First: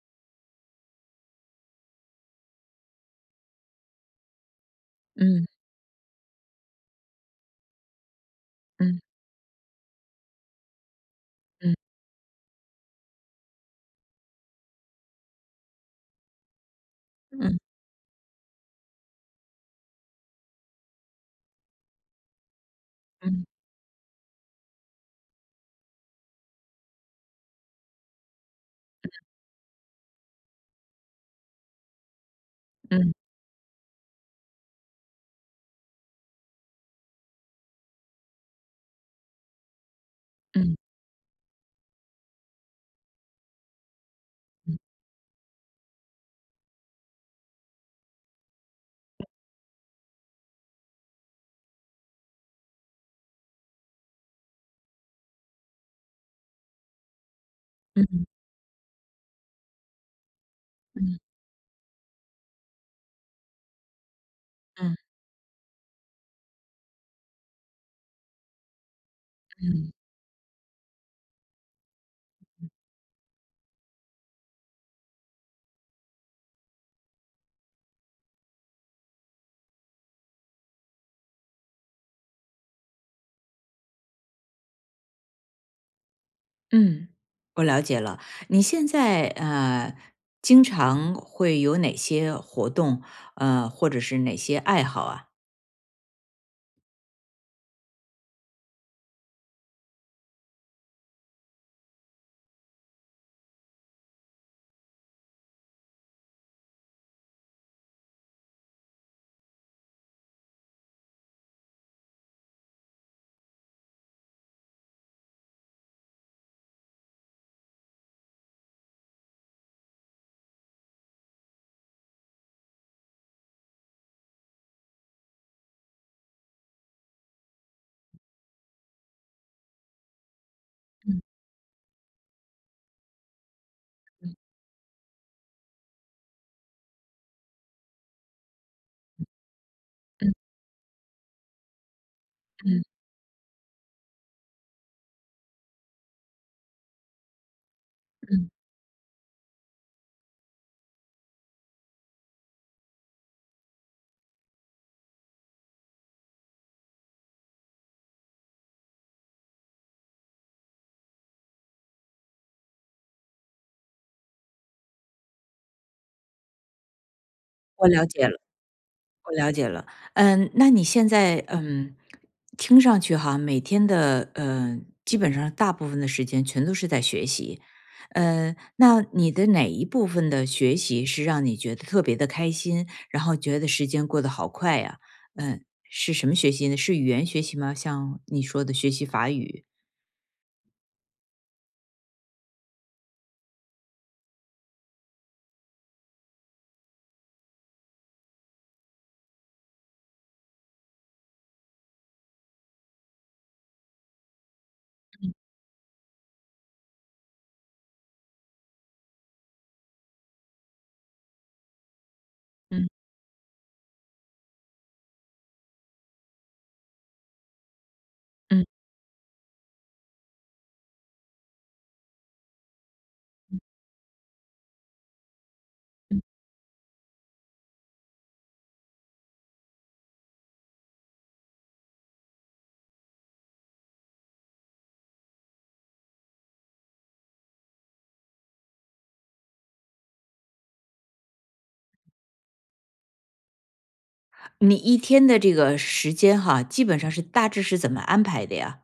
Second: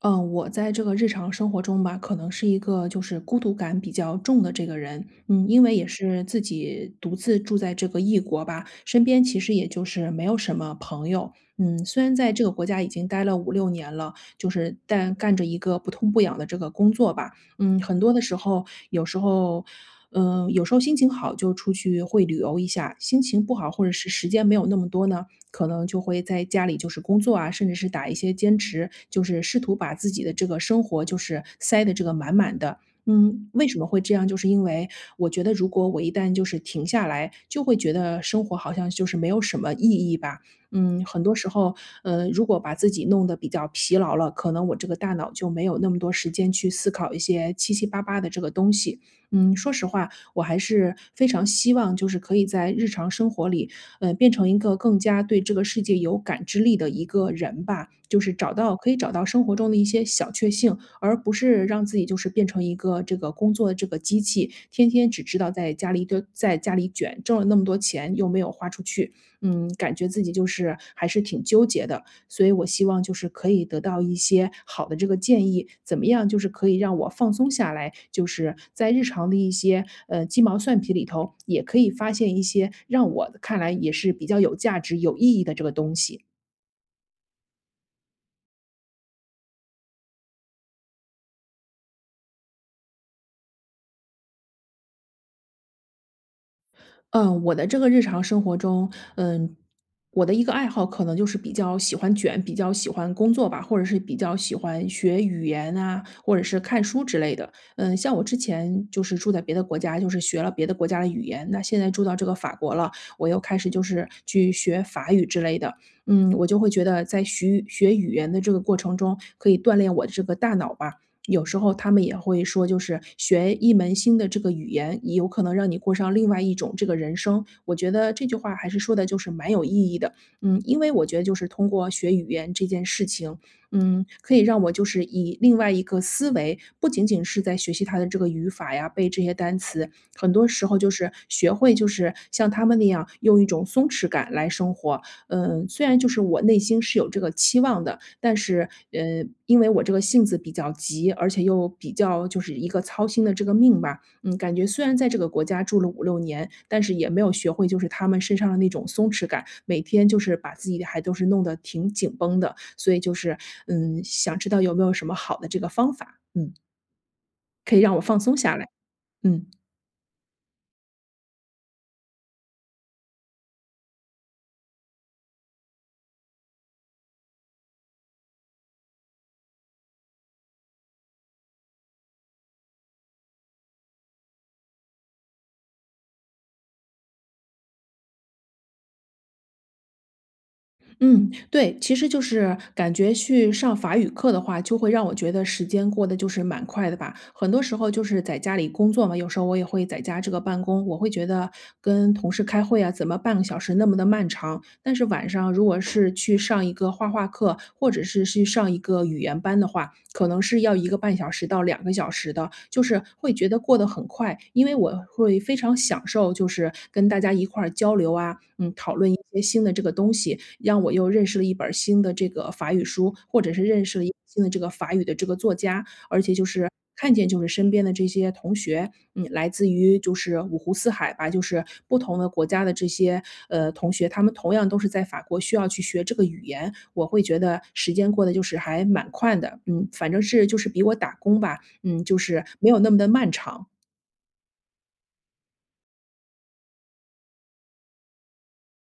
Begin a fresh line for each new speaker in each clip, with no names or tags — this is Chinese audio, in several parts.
我在这个日常生活中吧，可能是一个就是孤独感比较重的这个人。嗯，
嗯
因为也是自己独自住在这个异国吧，身
嗯
边其实也就是没有什么朋友。
嗯
虽然在这个国家已经待了五六年了，就是但干着一个不痛不痒的这个工作吧。
嗯
嗯，很多的时候，有时候。有时候心情好就出去会旅游一下，心
嗯
情不
嗯
好或者是时间没有那么多呢，可能就会在家里就是工作啊，甚至是打一些兼职，就是试图把自己的这个生活就是塞得这个满满的。
嗯
为什么会这样？就是因为我觉得，如果我一旦就是停下来，就会觉得生活好像就是没有什么意义吧。
嗯
嗯，很多时候，呃，如果把自己弄得比较疲劳了，可能我这个
嗯
大脑就没有那么多时间去思考一些七七八八的这个东西。说实话，我还是非常希望就是可以在日常生活里变成一个更加对这个世界有感知力的一个人吧。就是
嗯
找到可以找到生活中的一些小确幸，而
嗯
不是让自己就是变成一个这个工作的这个机器，天天只知道在家里堆在家里卷，挣了那么多钱又没有花出去，
嗯
感觉自己就是还是挺纠结的。所以我
嗯，
希望就是可以得到一些好的这个建议，怎么样就是可以让我放松下来，就是在日常的一些鸡毛蒜皮里头，也可以发现一些让我看来也是比较有价值、有意义的这个东西。
嗯，我了解了。你现在经常会有哪些活动，或者是哪些爱好啊？
我的这个日常生活中，嗯，我的一个爱好可能就是比较喜欢卷，比较喜欢工作吧，或者是比较喜欢学语言啊，或者是看书之类的。像我之前就是住在别的国家，就是学了别的国家的语言，那现在住到这个法国了，我又开始就是去学法语之类的。我就会觉得在学语言的这个过程中，可以锻炼我的这个大脑吧。有时候他们也会说，就是学一门新的这个语言，也有可能让你过上另外一种这个人生。我觉得这句话还是说的就是蛮有意义的，因为我觉得就是通过学语言这件事情，可以让我就是以另外一个思维，不仅仅是在学习它的这个语法呀，背这些单词，很
嗯
多时候就是学会就是像他们
嗯
那样用一种松弛感来生活。虽然就是我内心是有这个期望的，但
嗯，
是，因为我这个性子比较急，而且又比较就是一个操心的这个命吧，感觉虽然在这个国家住了五六年，但是也没有学会就是他们身上的那种松弛感，每天就是把自己还都是弄得挺紧绷的。所以就是，想知道有没有什么好的这个方法，可以
我
让我
了
放
解
松
了。
下来，
我
嗯。
了解了，嗯，那你现在嗯，听上去哈，每天的基本上大部分的时间全都是在学习，那你的哪一部分的学习是让你觉得特别的开心，然后觉得时间过得好快呀？嗯，是什么学习呢？是语言学习吗？像你说的学习法语，
嗯，对，其实就是感觉去上法语课的话，就会让我觉得时间过得就是蛮快的吧。很多时候就是在家里工作嘛，有时候我也会在家这个办公，我会觉得跟同事开会啊，怎么半个小时那么的漫长。但是晚上如果是去上一个画画课，或者是去上一个语言班的话，可能是要1个半小时到2个小时的，就
嗯
是会觉得过得很快。因为我会非常享受，就是跟大家一块儿交流啊，
嗯，
讨论一些新的这个东西，让我又认识了一本儿新的这个法语书，或者是认识了一新的这个法语的这个作家。而且就是看见就是身边的这些同学，来自于就是五湖四海吧，就是不同的国家的这些同学，他们同样都是在法国需要去学这个语言，我会觉得时间过得就是还蛮快的，反正是就是比我打工吧，就是没有那么的漫长。
你一天的这个时间哈，基本上是大致是怎么安排的呀？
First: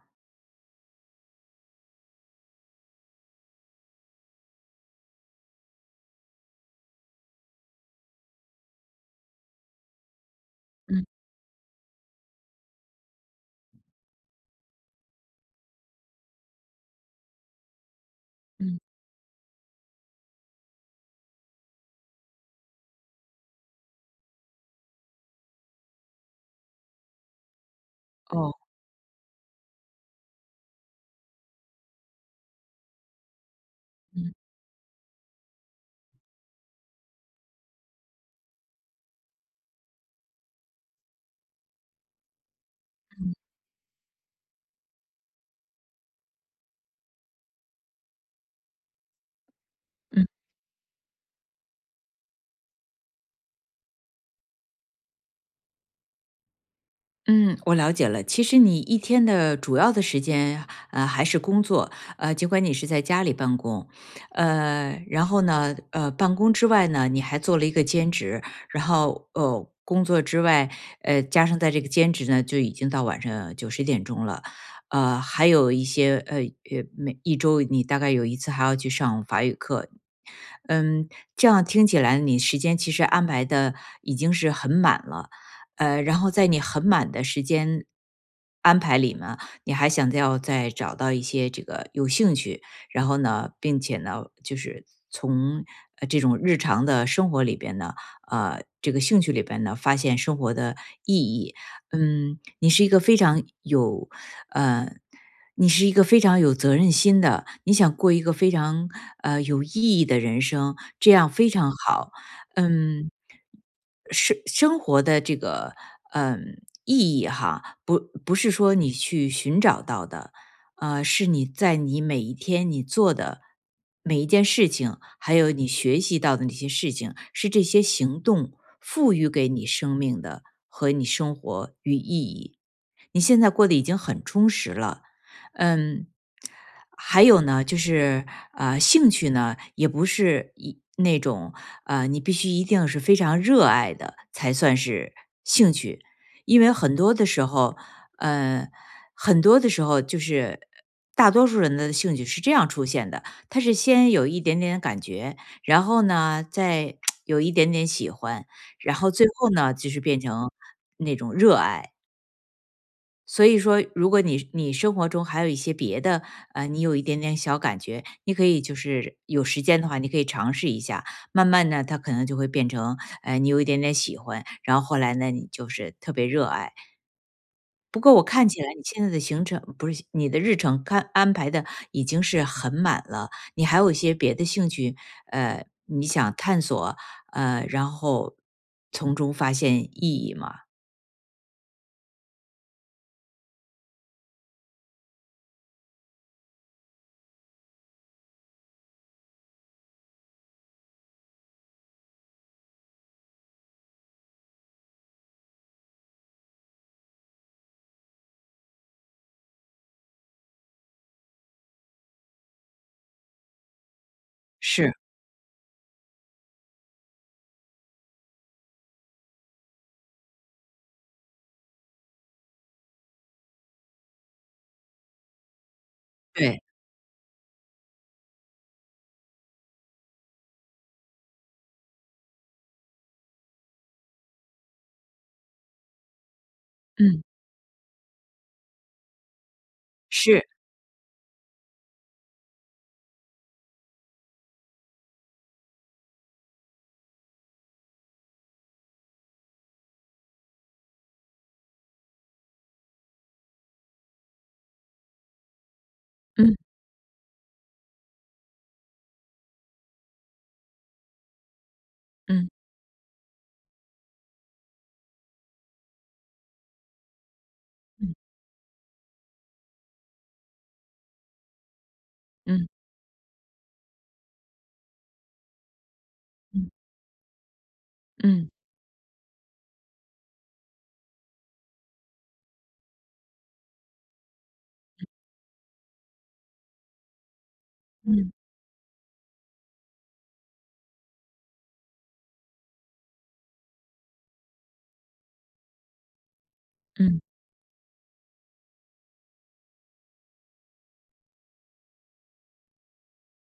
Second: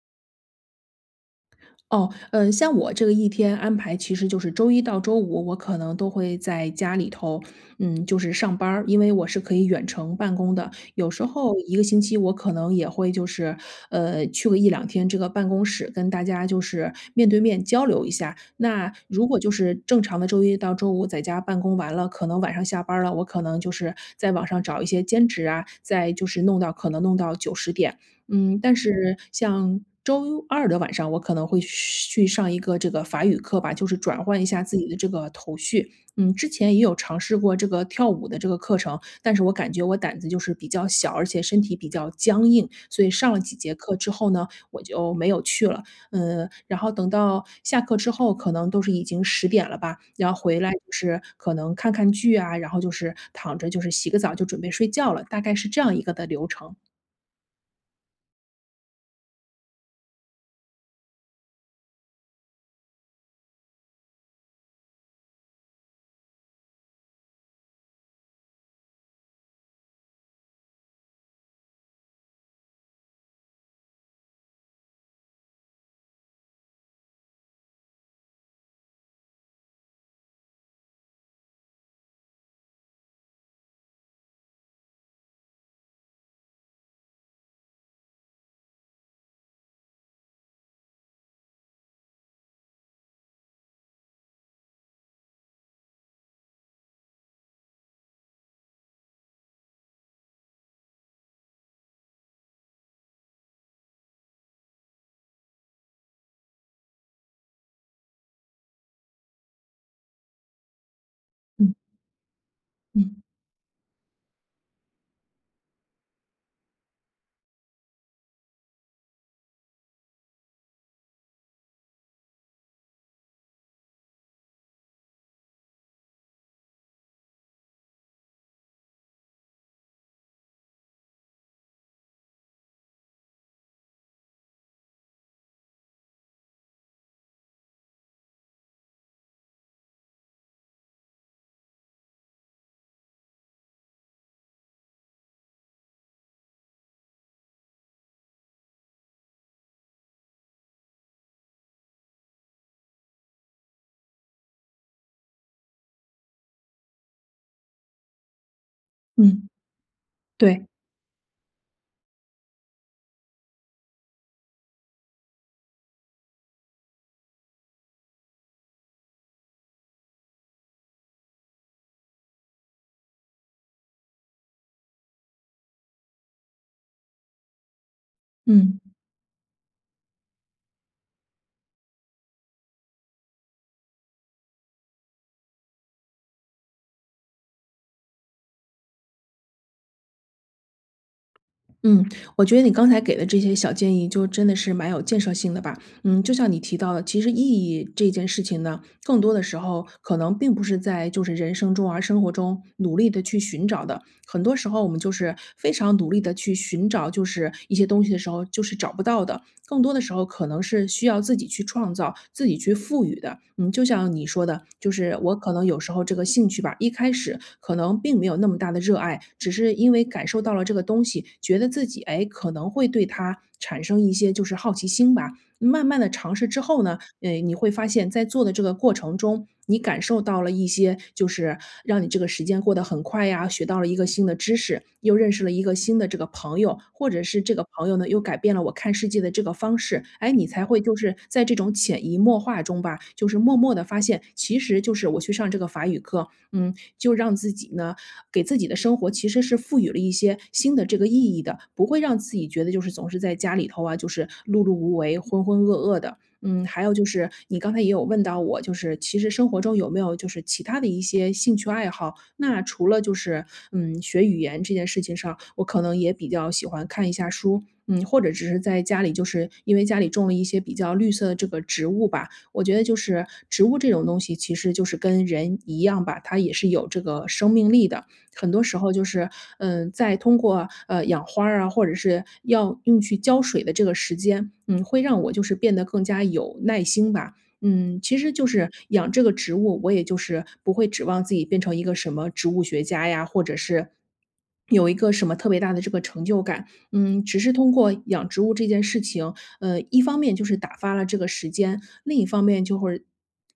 哦，像我这个一天安排其实就是周一到周五，我可能都会在家里头，就是上班儿因为我是可以远程办公的。
嗯
有时候一个星期我可能也会就是，去个一两天这个办公室，跟大家就是面对面交流一下。
嗯，
那如果就是正常的周一到周五在家办公完了，可能晚上下班儿了，我可能就是在网上找一些兼职啊，再就是弄到可能弄到9、10点。
哦，
但是像周二的晚上，我可能会去上一个这个法语课吧，就是转
嗯
换一下自己的这个头绪。之前也有尝试过这个跳舞的这个课程，但是我感觉我胆子就是比较小，而且身体比较僵硬，所以上了几节课之后呢，我就没有去了。然后等到下课之后，可能都是已经十点了吧，
嗯。
然后回来就是可能看看剧啊，然后就是躺着就是洗个澡就准备睡觉了，大概是这样一个的流程。
嗯，我了解了。其实你一天的主要的时间，还是工作，尽管你是在家里办公，然后呢，办公之外呢，你还做了一个兼职，然后工作之外，加上在这个兼职呢，就已经到晚上九十点钟了，还有一些每一周你大概有一次还要去上法语课，嗯，这样听起来你时间其实安排的已经是很满了。然后在你很满的时间安排里呢，你还想要再找到一些这个有兴趣，然后呢，并且呢，就是从这种日常的生活里边呢，这个兴趣里边呢，发现生活的意义。嗯，你是一个非常有，呃，你是一个非常有责任心的，你想过一个非常有意义的人生，这样非常
嗯
好。嗯，
嗯
生活的这个意义哈，不是说你去寻找到的，是你在你每一天你做的每一件事情，还有你学习到的那些事情，是这些行动赋予给你生命的和你生活与意义。你现在过得已经很充实了，嗯，还有呢，就是，兴趣呢，也不是一那种，你必须一定是非常热爱的才算是兴趣。因为很多的时候，呃，很多的时候就是大多数人的兴趣是这样出现的，他是先有一点点感觉，然后呢，再有一点点喜欢，然后最
嗯。
后呢，就是变成
对，
那种热爱。所以说，如果你生活中还有一些别的，你有一点点小感觉，你可以就是有时间的话，你可以尝试一下，慢慢呢，它可能就会变成，你有一点点喜欢，然后后来呢，你就是特别热爱。不过我看起来
嗯
你现在的行程不是你的日程看安排的已经是很满了，你还有一些别的兴趣，你想探索，然后从中发现意义吗？
嗯，我觉得你刚才给的这些小建议就真的是蛮有建设性的吧。就像你提到的，其实意义这件事情呢，更多的时候可能并不是在就是人生中而生活中努力的去寻找的。很多时候我们就是非常努力的去寻找，就是一些东西的时候，就是找不到的。更多的时候可能是需要自己去创造、自己去赋予的。嗯，就像你说的，就
是，
是我可能有时候这个兴趣吧，一开始可能并没有那么大的热爱，只是因为感受到了这个东西，觉得自己哎可能会对它产生一些就是好奇心吧。慢慢的尝试之
对，
后呢，你会发现在做的这个过程中，你感受到了一些就是让你这个时间过得很快呀，学到了一个新的知识，又认识了一个新的这个朋友，或者
嗯，
是这个朋友呢，又改变了我看世界的这个方式。哎，你
是，
才会就是在这种潜移默化中吧，就是默默的发现，其实就是我去上这个法语课，就让自己呢，给自己的生活其实是赋予了一些新的这个意义的，不会让自己觉得就是总是在家里头啊，就是碌碌无为、浑浑噩噩的。
嗯
还有就是你刚才也有问到我，就是其实生活中有没有就是其他的一些兴趣爱好？
嗯
那
嗯。
除了就是学语言这件事情上，我可能也比较喜欢看一下书，或者只是在家里，就是因为家里种了一些比较绿色的这个植物吧。我
嗯
觉得就是植物这种东西，其实就是跟人一样吧，它也是有
嗯
这个生命力的。
嗯
很多时候就是，在通过，养花儿啊，或者是要用去浇水的这个时间，会让我就是变得更加有耐心吧。其
嗯
实就是养这个植物，我也就是不会指望自己变成一个什么植物学家呀，或者是有一个什么特别大的这个成就感。
嗯
只是通过养植物这件事情，一方面就是打发了这个时间，另一方面就会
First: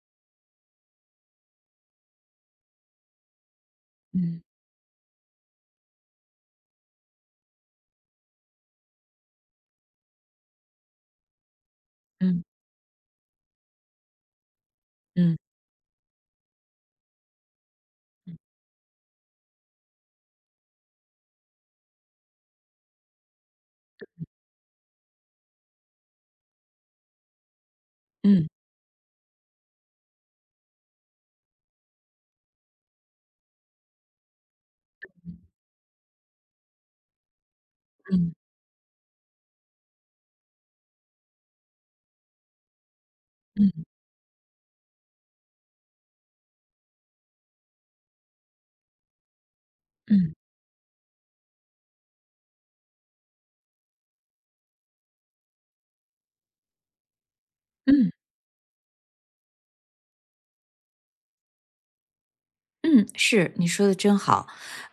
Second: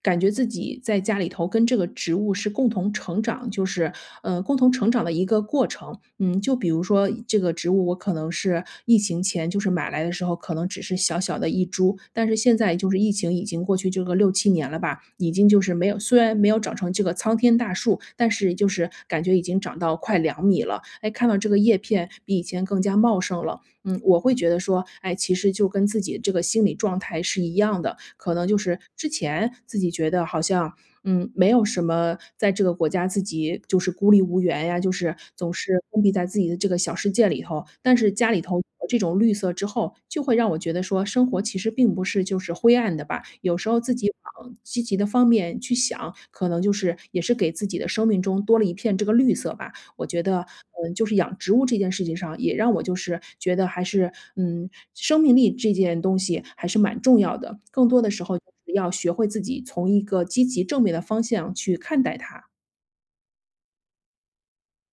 感觉自己在家里头跟这个植物是共同成长，就是，
嗯
共同成长的一个过程。嗯，就比如说这个植物，我可能是疫情前就是买来的时候可能只是小小的一株，但是
嗯
现在就是疫情已经过去这个六七年了吧，已
嗯
经就是没有虽然没有长成这个苍天大树，但是就是感觉已经长到快2米了。哎，看到这个叶片比以前更加茂盛了，我会觉得说，哎，其实就跟自己这个心理状态是一样的，可能
嗯
就是之前自己觉得好像没有什么在这个国家自己就是孤立无援呀，就是总是封闭在自己的这个小世界里头。但是
嗯
家
嗯
里头有了这种绿色之后，就会让我觉得说，生活其实并不是就是灰暗的吧。有时候
嗯
自己往积极的方面去想，可能就是也是给自己的生命中多了一片这个绿色吧。我觉
嗯
得，就是养植物这件事情上，也让我就是觉得还是，嗯，生命力这件东西还是蛮重要的。更多的
嗯。
时候就是要学会自己从一个积极正面的方向去看待它。
嗯，是，你说的真好。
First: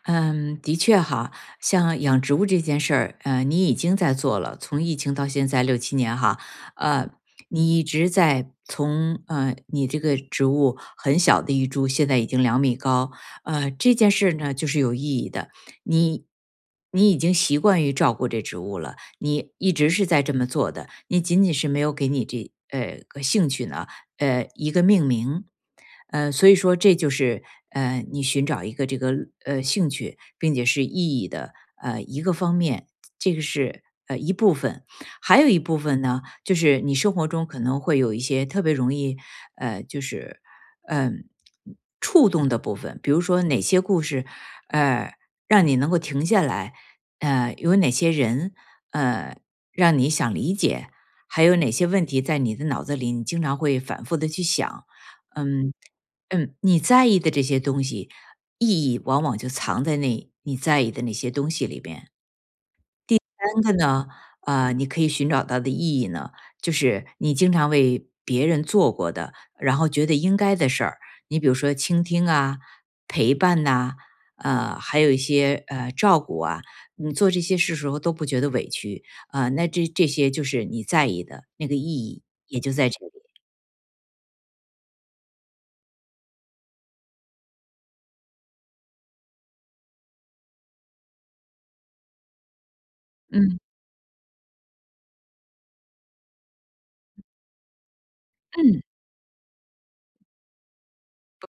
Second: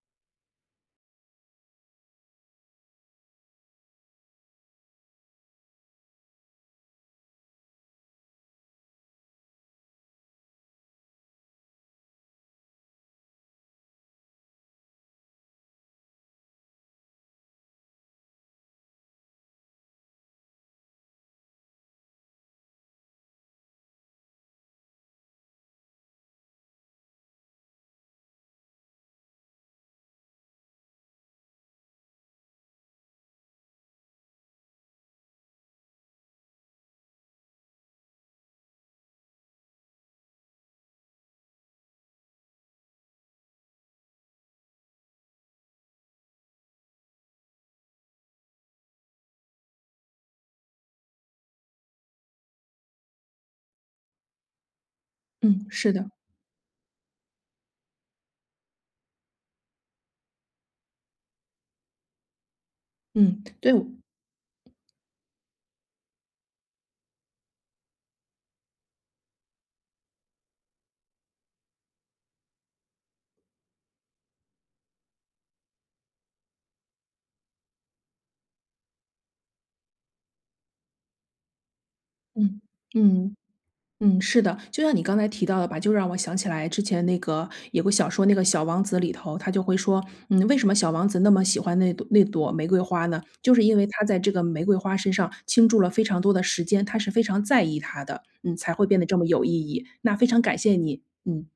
嗯，的确哈，像养植物这件事儿，你已经在做了，从疫情到现在六七年哈，呃，你一直在从你这个植物很小的一株，现在已经两米高，这件事呢就是有意义的。你你已经习惯于照顾这植物了，你一直是在这么做的，你仅仅是没有给你这个兴趣呢。一个命名。所以说这就是你寻找一个这个兴趣，并且是意义的一个方面，这个是一部分。还有一部分呢，就是你生活中可能会有一些特别容易就是嗯、触动的部分，比如说哪些故事呃让你能够停下来，有哪些人呃让你想理解，还有哪些问题在你的脑子里，你经常会反复的去想？
嗯，
嗯
是的，
嗯，你在意的这些东西，意义往往就藏在那你在意的那些东西里边。
嗯，
三
对，
个呢，啊，你可以寻找到的意义呢，就是你经常为别人做过的，然后觉得应该的事儿，你比如说倾听啊、陪伴呐、还有一些照顾啊，你做这些事时候都不觉得委屈啊、那这些就是你在意的那个意义，也
嗯，
就在这里。
嗯。嗯，是的，就像你刚才提到的吧，就让我想起来之前那个有个小说，那个《小王子》里头，他就会说，为什么小王子那么喜欢那朵玫瑰花呢？就
嗯
是因为他在这个玫瑰花身上倾注了非常多的时间，他是非常在意它的，才
嗯。
会变得这么有意义。那非常感谢你，嗯。